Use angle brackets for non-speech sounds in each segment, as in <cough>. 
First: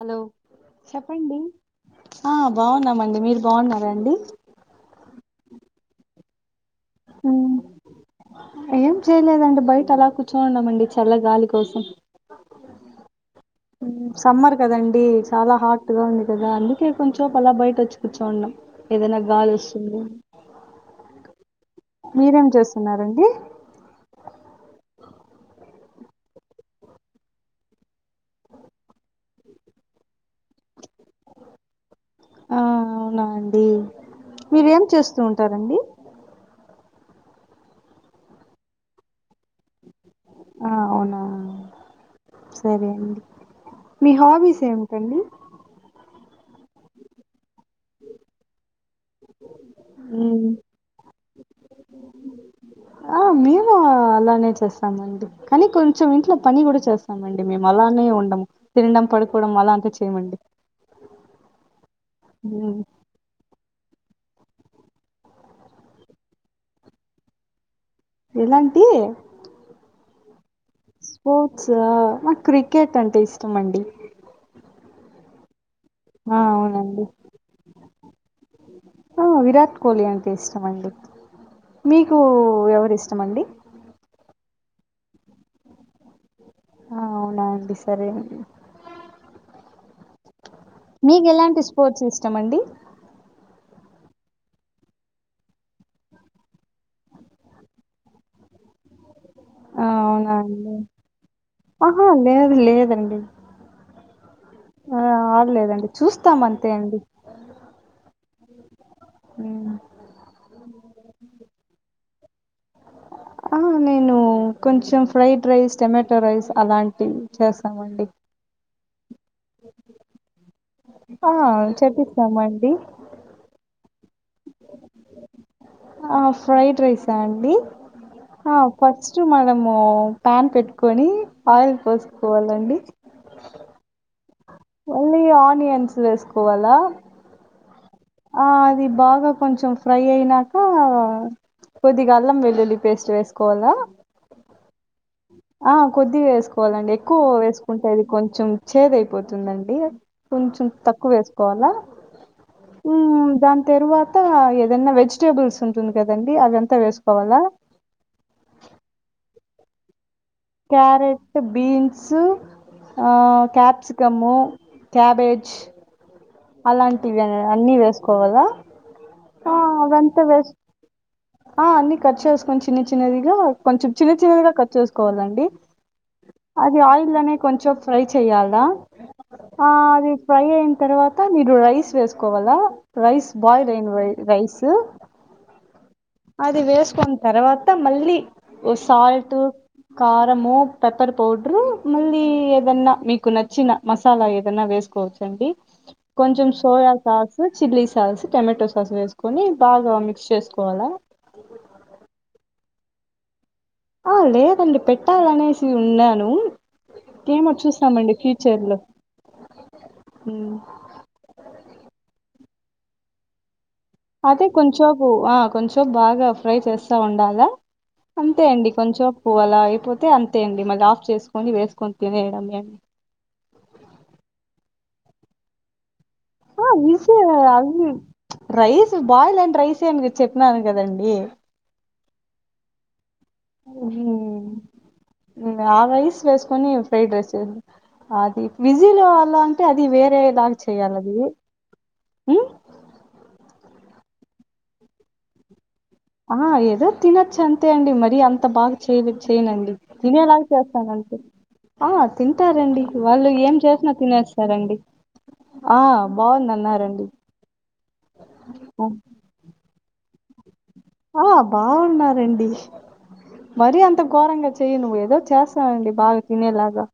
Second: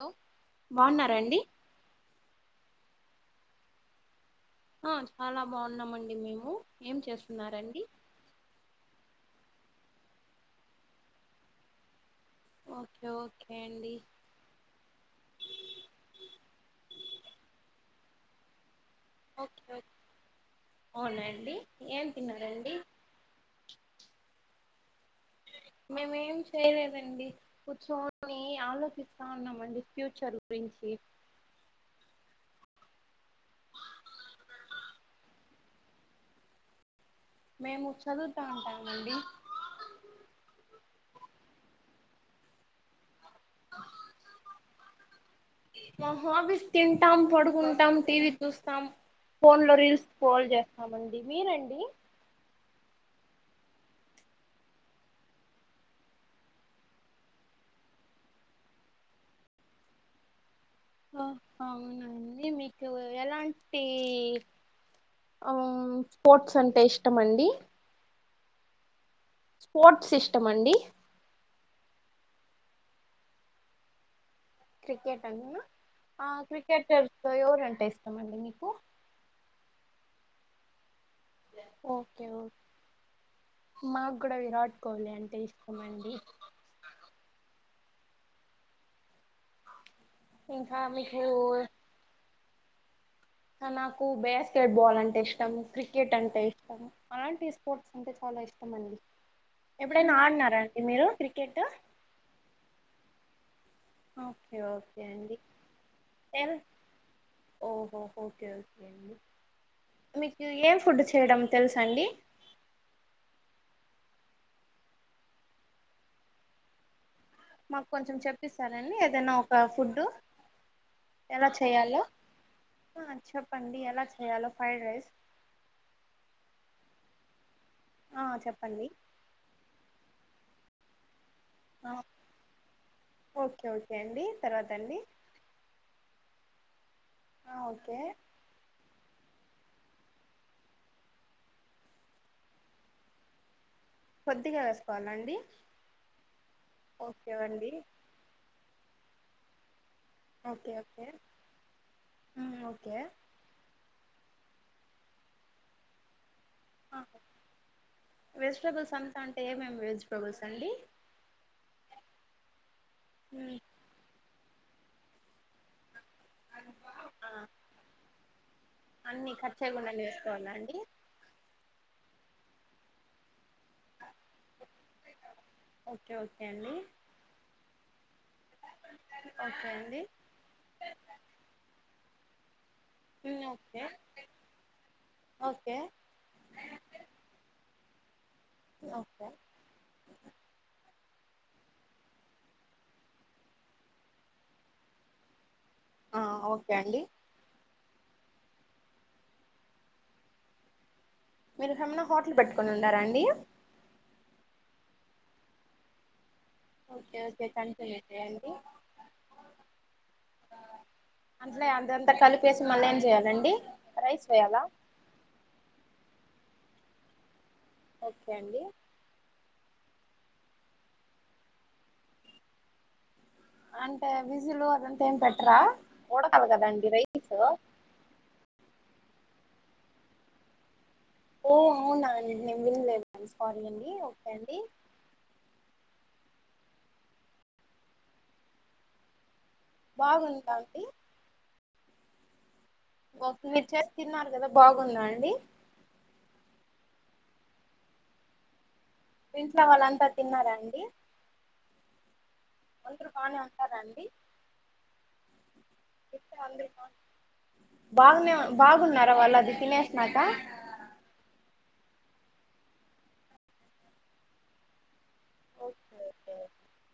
Hello బాగున్నారండి ఆ బాగునం అండి మీరు బాగున్నారా ఆ చాలా బాగున్నామండి మేము ఏం చేస్తున్నారండి ఏం చేయలేదండి బయట అలా కూర్చోనున్నమండి చల్ల గాలి కోసం ఓకే ఓకే అండి సమ్మర్ కదండి చాలా హాట్గా ఉంది కదా అందుకే కొంచెపు అలా బయట వచ్చి కూర్చోన్నాం ఏదైనా గాలి వస్తుంది అవునా అండి ఏం మీరేం తిన్నారండి చేస్తున్నారండి <inaudible> మేమ ఏం చేయలేదండి కూర్చొని ఆలోచిస్తా ఉన్నామండి ఫ్యూచర్ గురించి ఈ ఆ అవునా అండి మీరేం చేస్తూ ఉంటారండి మేము చదువుతా ఉంటామండి ఆ అవునా సరే అండి మీ హాబీస్ ఏమిటండి మా హాబీస్ తింటాం పడుకుంటాం టీవీ చూస్తాం ఫోన్ లో రీల్స్ స్క్రోల్ ఉమ్ చేస్తామండి మీరండి ఆ మేము అలానే చేస్తామండి కానీ కొంచెం ఇంట్లో పని కూడా చేస్తామండి మేము అలానే ఉండము త పడుకోవడం అలా అంత చేయమండి ఆ అవునండి హ్మ్. మీకు ఎలా టి స్పోర్ట్స్ అంటే ఇష్టం అండి ఎలాంటి స్పోర్ట్స్ ఇష్టం అండి స్పోర్ట్స్ నాకు క్రికెట్ అంటే ఇష్టం అండి క్రికెట్ అంతేనా ఆ అవునండి క్రికెటర్స్ ఎవరు అంటే ఇష్టమ ఆ విరాట్ కోహ్లీ అంటే ఇష్టం అండి మీకు ఓకే ఎవరిష్టం అండి నా కూడా విరాట్ కోహ్లీ అంటే ఇష్టమ అండి అవున అండి సరే మీకు ఎలాంటి స్పోర్ట్స్ ఇష్టం అండి నాకు బాస్కెట్ బాల్ అంటే ఇష్టం క్రికెట్ అంటే ఇష్టం అలాంటి స్పోర్ట్స్ అంటే చ కష్టమండి ఆ అవునాండి ఆహా లేదు లేదండి ఓకే ఆ ఓకే అండి ఆడలేదండి చూస్తాం అంతే అండి ఓహో ఓకే ఓకే హ్మ్. మీకు ఏం ఫుడ్ చేయడం తెలుస అండి ఆ నేను కొంచెం ఫ్రైడ్ రైస్ టొమాటో రైస్ అలాంటివి మాకు చేస్తామండి కొంచెం చెప్పస్తారండి ఎ దనా ఒక ఫుడ్ ఆ ఎలా చేయాలో చేపిస్తామండి చెప్పండి ఎలా చెయ్యాలో ఫైడ్ రైస్ ఆ ఫ్రైడ్ రైసా అండి ఆ చెప్పండి ఫస్ట్ మనము ప్యాన్ పెట్టుకొని ఆయిల్ ఆ పోసుకోవాలండి ఓకే ఓకే అండి తర్వాత అండి మళ్ళీ ఆనియన్స్ వేసుకోవాలా ఓకే ఆ అది బాగా కొంచెం ఫ్రై అయినాక కొద్దిగా అల్లం వెల్లుల్లి పేస్ట్ వేసుకోవల్ల కొద్దిగా వేసుకోవాలండి ఆ కొద్దిగా వేసుకోవాలండి ఎక్కువ ఓకే అండి వేసుకుంటే అది కొంచెం చేదయిపోతుందండి కొంచెం ఓకే ఓకే తక్కువ వేసుకోవల్ల ఉమ్ ఓకే మ్మ్ దాని తరువా త ఏదన్న వెజిటేబుల్స్ ఉంటుంది కదన్ డి అదంతా ఆ వేసుకోవల్ల ఏమేం వెజ్ పబల్స్ అండి బీన్స్ ఆ ఉమ్ క్యాప్సికము క్యాబేజ్ అలాంటివి అ ఆ అన్ని వేసుకోవాలా అన్ని ఆ! కట్ చేయకుండానే అవంతా వేసుకోవాల వేస్ అండి ఆ అన్ని కట్ చేసుకొని చిన్న చిన్నదిగా కొంచెం చిన్న చిన్నదిగా కట్ చేసుకోవాలండి ఓకే ఓకే అండి అది ఆయిల్లోనే కొంచెం ఫ్రై చెయ్యాలా ఓకే ఆ అండి అది ఫ్రై అయిన తర్వాత మీరు రైస్ వేస్ కోవాల రైస్ ఉమ్ బాయిల్ ఓకే అయిన రై రైస్ ఓకే ఎ ఓకే సాల్ట్ కారము పెప్పర్ పౌడరు మళ్ళీ ఏదన్నా మీకు నచ్చిన మసాలా ఏదన్నా వేసుకోవచ్చండి ఆ కొంచం ఓకే సోయా అండి sauce chilli sauce tomato sauce వేసుకొని బాగా మిక్స్ చేసుకోవాలా మీరు సన్న హోటల్ పెట్టుకొని ఉండారా అండి ఆ లేదండి పెట్టాలనేసి ఉన్నాను ఓకే ఓకే ఏమో కంటిన్యూ చూసామండి చేయండి ఫ్యూచర్లో అట్లే అంతంత కలిపేసి మళ్ళ ఏం చేయాలండి రైస్ అదే వేయాలా కొంచేపు ఆ కొంచెం బాగా ఫ్రై చేస్తా ఉండాలా అంతే అండి కొంచేపు అలా అయిపోతే అంతే అండి మళ్ళఫ్ చేసుకొని వేసుకొని తినేయడమే అంటే విజిలు అదంతా ఏం పెట్టరా ఉడకాలి ఆ కదండి విసు రైస్ అది రైస్ బాయిల్ అయిన రైసే అని చెప్పినాను కదండి ఓ అవునా నేను వినలేదు సారీ అండి ఓకే ఉమ్, అండి ఆ రైస్ వేసుకొని ఫ్రైడ్ రైస్ అది విజీలో అలా అది వేరే లాగ బాగుందా అండి చెయ్యాలది మ్మ్ మీరు చేసి తిన్నారు కదా బాగుందా అండి ఆ ఏదో తినొచ్చు అంతే అండి మరి అంత బాగ చెయలే మీ ఇంట్లో చేయ్యనండి వాళ్ళంతా తినేలాగ తిన్నారా అండి చేస్తానంతే ఆ తింటారండి అందరు వాళ్ళు బానే ఏం ఉంటారా చేసినా తినేస్తారండి ఆ బాగుందన్నారండి బాగనే బాగున్నారా వాళ్ళది తినే సినాక ఆ బాగున్నారండి మరీ అంత ఘోరంగా చెయ్యను ఏదో చేస్తానండి ఓకే బాగ తినేలాగా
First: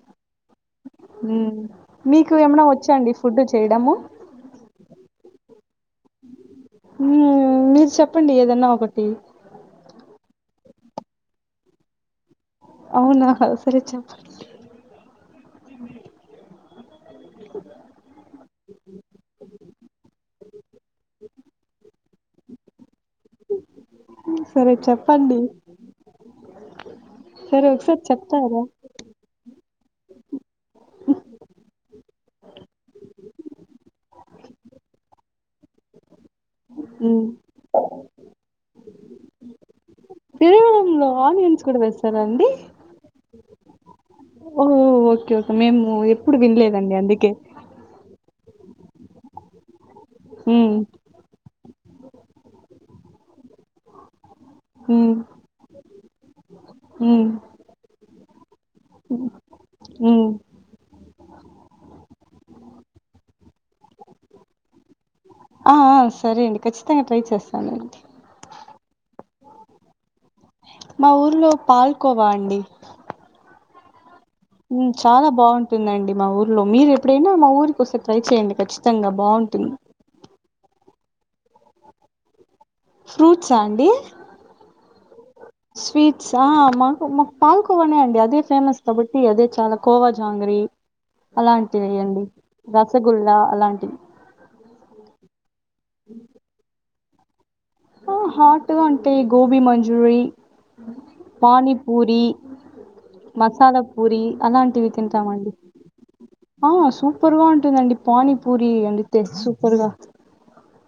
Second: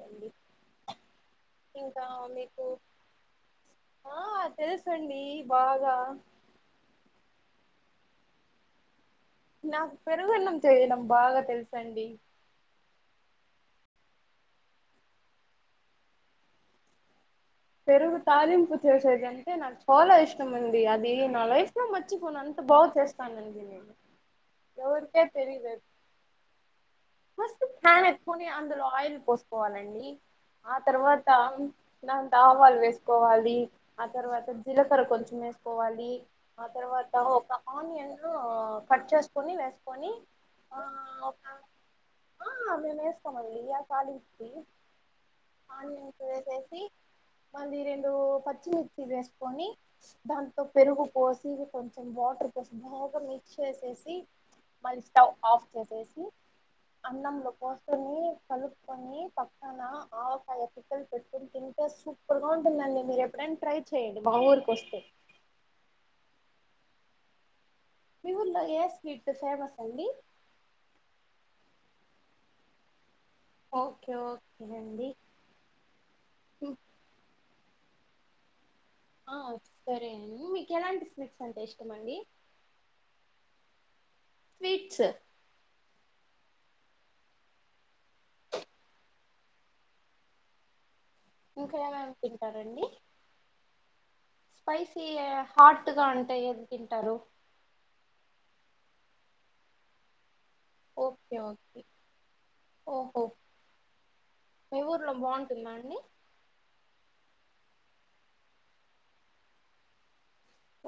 అడి <unintelligible> మీకు ఏమనా వచ్చాండి ఫుడ్ చేయడము ఆ తెలుసండి బాగా మ్ మీరు చెప్పండి ఏదన్నా ఒకటి నాకు పెరుగున్నం చేయడం బాగా తెలుసండి అవునా సరే చెప్పండి పెరుగు తాలీంపు చేసేదమ్టే నాకు చాలా ఇష్టమండి అది నా లైఫ్ లో మర్చ్చిపోన్ అంత బాగ చేస్త చేస్తానండి సరే ఎవరుకే చెప్పండి తెలీలేదు ఫస్ట్ సరే ఒకసారి పాన్ ఎత్తుకొని చెప్తారా అందులో ఆయిల్ పోస్ పోవాలండి ఆ తర్వాత నా వేసుకోవాలి ఆ తర్వాత జీలకర్ర కొంచం వేసుకోవాలి ఆ తర్వాత మ్మ్ ఒక ఆనియన్ను కట్ చేసుకొని వేసుకొని ఆ పెరుగన్నంలో ఒక ఆనియన్స్ కూడా వేస్తారాఅండి ఆ మేము వేసుకోమండి ఆ తాలింపుకి ఓ ఓకే ఓకే మేము ఆనియన్స్ ఎప్పుడు వేసేసి వినలేదండి అందుకే మళ్ళీ రెండు పచ్చి మిర్చి వేస్కోని దాంట్లో మ్మ్ పెరుగు పోసి కొంచెం వాటర్ పోసి బాగా మిక్స్ చేసేసి మళ్ళీ మ్మ్ స్టవ్ ఆఫ్ చేసేసి మ్మ్ అన్నంలో పోసుకోని కలుపుకొని పక్కన మ్మ్ ఆవకాయ ముక్కలు లు పెట్టుకుని తింటే సూపర్ గా ఉంటుందండి మీరు ఎప్పుడైనా ట్రై చెయండి మా ఊరికి వస్తే ఆ ఆ సరే అండి ఖచ్చితంగా ట్రై చేస్తాను మీ ఊర్లో ఏ స్వీట్ ఫేమస్ అండి మా ఊర్లో పాల్కోవా అండి ఓకే ఓకే ఉ అండి చాలా బాగుంటుందండి మా ఊర్లో మీరు ఎప్పుడైనా మా ఊరికి వస్తే ట్రై చేయండి ఖచ్చితంగా కచ్చితంగా ఆ బాగుంటుంది సరే అండి మీకు ఎలాంటి స్వీట్స్ అంటే ఇష్టం అండి ఫ్రూట్సా అండి స్వీట్స్ స్వీట్స్ ఆ మాకు మాకు పాల్కోవనే అండి అదే ఫేమస్ కాబట్టి అదే చాలా కోవా జాంగ్రీ ఇంకా అలాంటి ఏమేమి వేయండి తింటారండి రసగుల్ల అలాంటివి స్పైసీ హాట్గా అంటే ఎది తింటారు అ హాట్గా అంటే gobi manchurian okay okay panipuri ఓహో మసాలా పూరి మీ అలాంటివి ఊర్లో తింటామండి బాగుంటుందా అండి ఆ సూపర్గా ఉంటుందండి పానీపూరి వండితే సూపర్గా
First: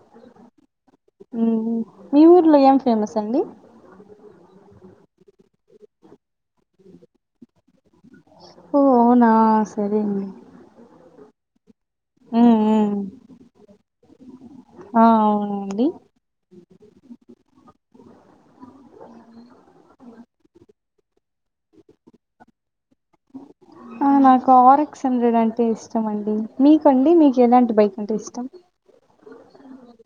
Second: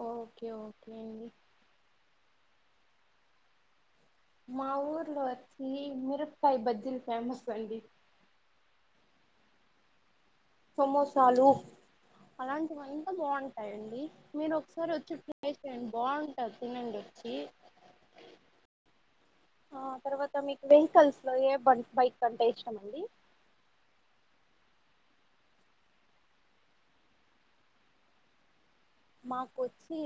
ఓకే ఓకే అండి ఉ మీ ఊర్లో ఏం ఫేమస్ అండి మా ఊర్లోవచ్చి మిరపకాయి బజ్జి ఫేమస్ అండి ఓ అవునా సరే అండి సమోసాలు ఉమ్ అలాంటివి ఉమ్ అంతా బాగుంటాయండి మీరు ఒకసారి ఆ వచ్చి ట్రై చేయండి అవునండి బాగుంటాయి తినండి ఆ తర్వాత ఇంక మీకు వెహికల్స్ లో ఏ బం బైక్ అంటే ఇష్టం అండి అ నాకు ఆర్ఎక్స్ హండ్రెడ్ అంటే ఇష్టం అండి మీకండి మీకు ఎలాంటి బైక్ అంటే ఇష్టం నాకొచ్చి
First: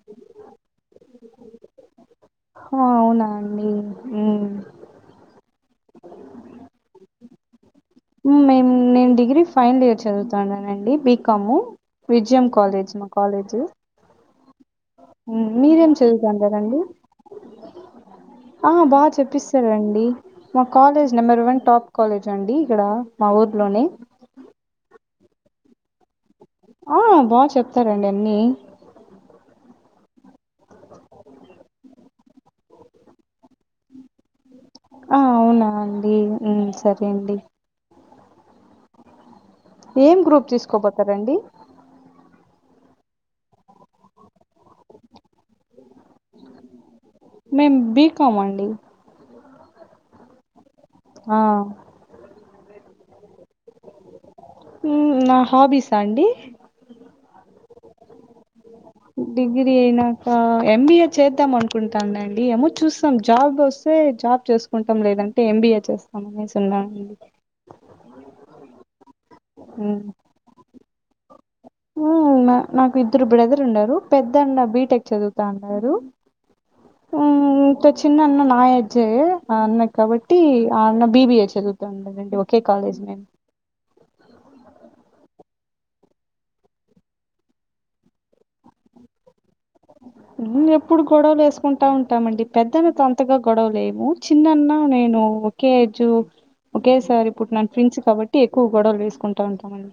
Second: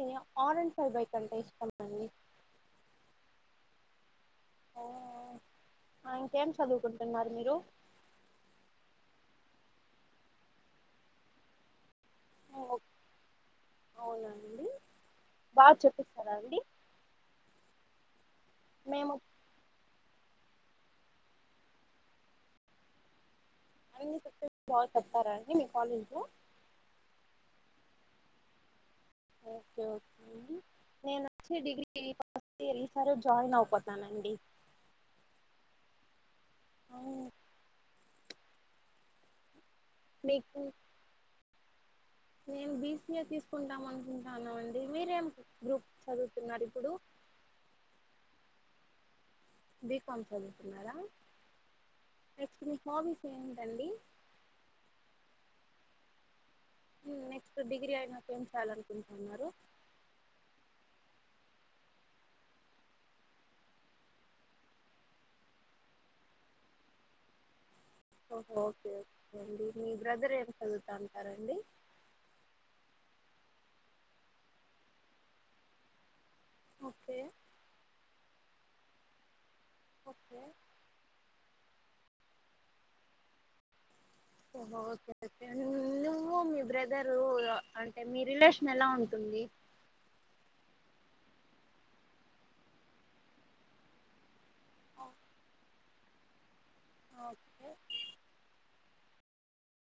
ఆరెంజ్ ఫైవ్ బైక్ అంటే ఇష్టం అండి అవునా అండి ఉమ్ ఆ ఇంకేం చదువుకుంటున్నారు మీరు మేము నేను డిగ్రీ ఫైనల్ ఇయర్ చదువుతున్నానండి బీకాము విజయం కాాలేజ్ మా కాాలేజ్ అవునండి బాగా మీరేం చెప్పిస్తారా అండి చదువుతాండారండి ఆ బాగా మేము చెప్పిస్తారండి మా college number one top college అండి ఇక్కడ మా ఊరు <unintelligible> అన్న చెప్పే బాగా చెప్తారాండి మీ కాలేజ్ లో ఆ బాగా చెప్తారండి అన్నీ నేను వచ్చి డిగ్రీ ఫస్ట్ ఇయర్ ఈసారే జాయిన్ అవబోతున్ననండి ఆ అవునా అండి ఊ సరే అవును అండి ఏం గ్రూప్ తీసుకోబోతారండి మేము బిసీఏ తీసుకుంటాం అనుకుంటానమండి మీరేం గ్రూప్ చదువుతున్నారు ఇప్పుడు మేం బి కామం అండి బికమ్ చదుతున్నారా ఆ <unintelligible> హబీ ఊ నా హాబీసా అండి ఊ నెక్స్ట్ డిగ్రీ అయినంక డిగ్రీ ఐనాక ఎంబిఎ చేద్దాం అనుకుంటానండి ఏమో చూస్తాం జాబ్ వస్తే జాబ్ చేసుకుంటాం లేదంటే ఎంబీఏ చేస్తాం మనమే సున్న అండి ఓకే ఓకే అండి మీ బ్రదర్ ఏం చదువుతా ఉంటారండి ఊ నాకు ఇద్దరు బ్రదర్ ఉన్నారు పెద్దన్న బీటెక్ చదువుతా వున్నాడు ఓకే చిన్న అన్న నా ఏజె అన్న కాబట్టి ఓకే ఆ అన్న బిబి హెచ్ చదుగుతుండడండి ఒకే కాలేజ్ మేము ఓహో ఓకేే <unintelligible> నువ్వు మీ బ్రదరు అంటే మీ రిలేషన్ ఎలా ఉంటుంది ఊ ఎప్పుడు గొడవలు చేసుకుంటా ఉంటామండి పెద్దన్నతొ అంతగా గొడవలు లేవు చిన్నన్నా నేను ఒకేజు ఒకే సారి పుట్టిన ఓకే ట్విన్స్ కాబట్టి ఎక్కువ గొడవలు చేసుకుంటా ఉంటామడి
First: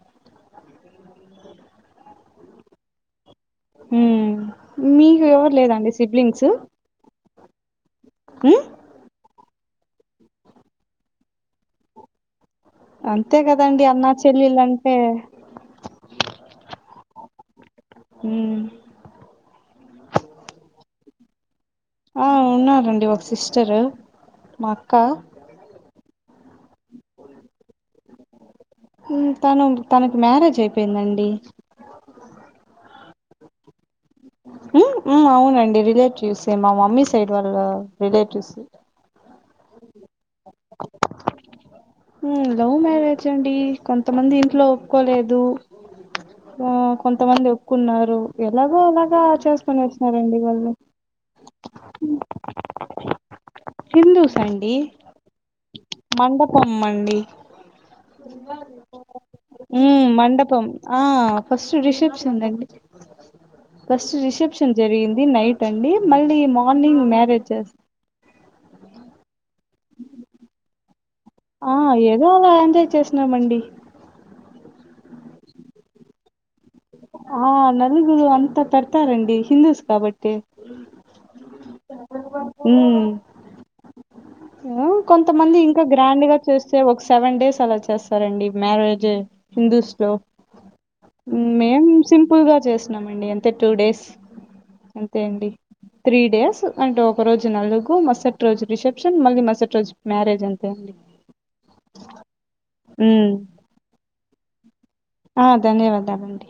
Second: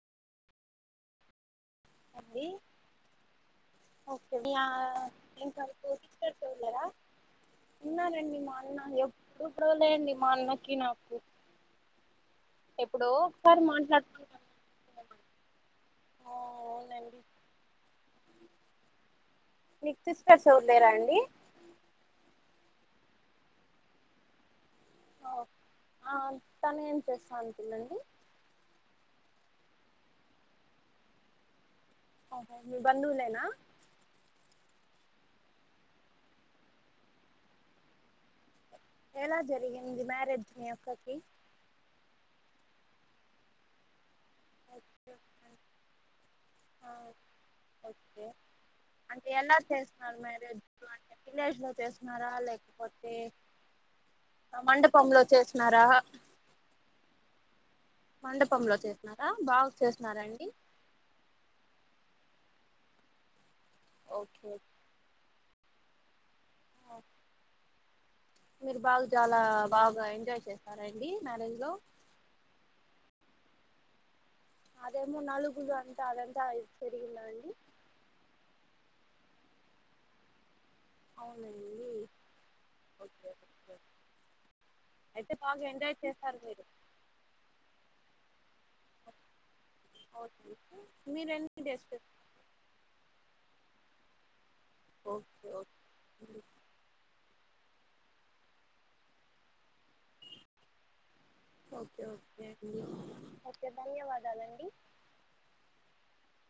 అది ఓకే హ్మ్. ఇలా మీకు ఏం ఎవరు లేదండి సిబ్లింగ్స్? <unintelligible> ఉన్ననండి మా హ్మ్. అన్న ఎప్పుడు ట్రోలే అండీ మా అన్నకి నాకు ఎప్పుడో అంతే ఒకసారి కదండి అన్నా మాట్లాడుకుంటాం చెల్లలంటే ఓ అవునండి ఊ మీకు సిస్టర్స్ ఎవరు లేరా అండి ఆ ఉన్నారండి ఒక సిస్టరు మా అక్క ఓ, ఆ తను ఏం చేస్తా ఉంటుందండి ఊ తను తనకు మ్యారేజ్ అయిపోయిందండి అహ మీ బంధువులేనా ఉ ఆ అవునండి రిలేటివ్స్ ఏ మా మమ్మీ సైడ్ వాళ్ళ రిలేటివ్స్ ఎలా జరిగింది మ్యారేజ్ మీ అక్కకి ఊ లవ్ మ్యారేజ్ అండి కొంతమంది ఇంట్లో ఓకే ఒప్పుకోలేదు ఓకే. ఆ కొంతమంది ఒప్పుకున్నారు ఓకే ఎలాగో అలాగా అంటే ఎలా చేసుకొని చేస్తున్నారు వచ్చినారండి మ్యారేజ్ వాళ్ళు అంటే విలేజ్ లో చేస్తున్నారా లేకపోతే హిందూస్ ఆ అండి మండపంలో చేసినారా మండపంలో చేసినారా బాగా ఊ చేసినారా అండి మండపం ఆ first dish first okay reception జరిగింది నైట్ అండి మళ్ళీ మార్నింగ్ మ్యరేజ్ చేస్ మీరు బాగా చాలా బాగా ఎంజాయ్ చేసారయి ఆ ఏదో అలా ఎంజాయ్ చేసినామండి ఏమో నాలుగుల్లు అంట అదంట <unintelligible> ఆ నలుగురు అంత పెడ్తరండి హిందస్ కాబట్టి అవునండి ఉమ్ ఓకే ఓకే ఆ అయితే కొంతమంది బాగా ఇంకా ఎంజాయ్ గ్రాండ్ గా చేస్తారు మీరు చేస్తే ఒక సెవెన్ డేస్ అలా చేస్ స్తారండీ మ్యారేజ్ హిందూస్ లో ఓకే మీరు ఎన్ని మేం డేస్ సింపుల్ గా చేసినం అంతే టూ డేస్ అంతే ఓకే అండి త్రీ ఓకే డేస్ అంటే ఒకరోజు జు నలుగు మరసటి రోజు రిసెప్షన్ మళ్ళీ మరసటి రోజు మ్యారేజ్ అంతే ఓకే ఒకే అండి మ్ ఓకే ధన్యవాదాలు ఆ ధన్యవాదాలండి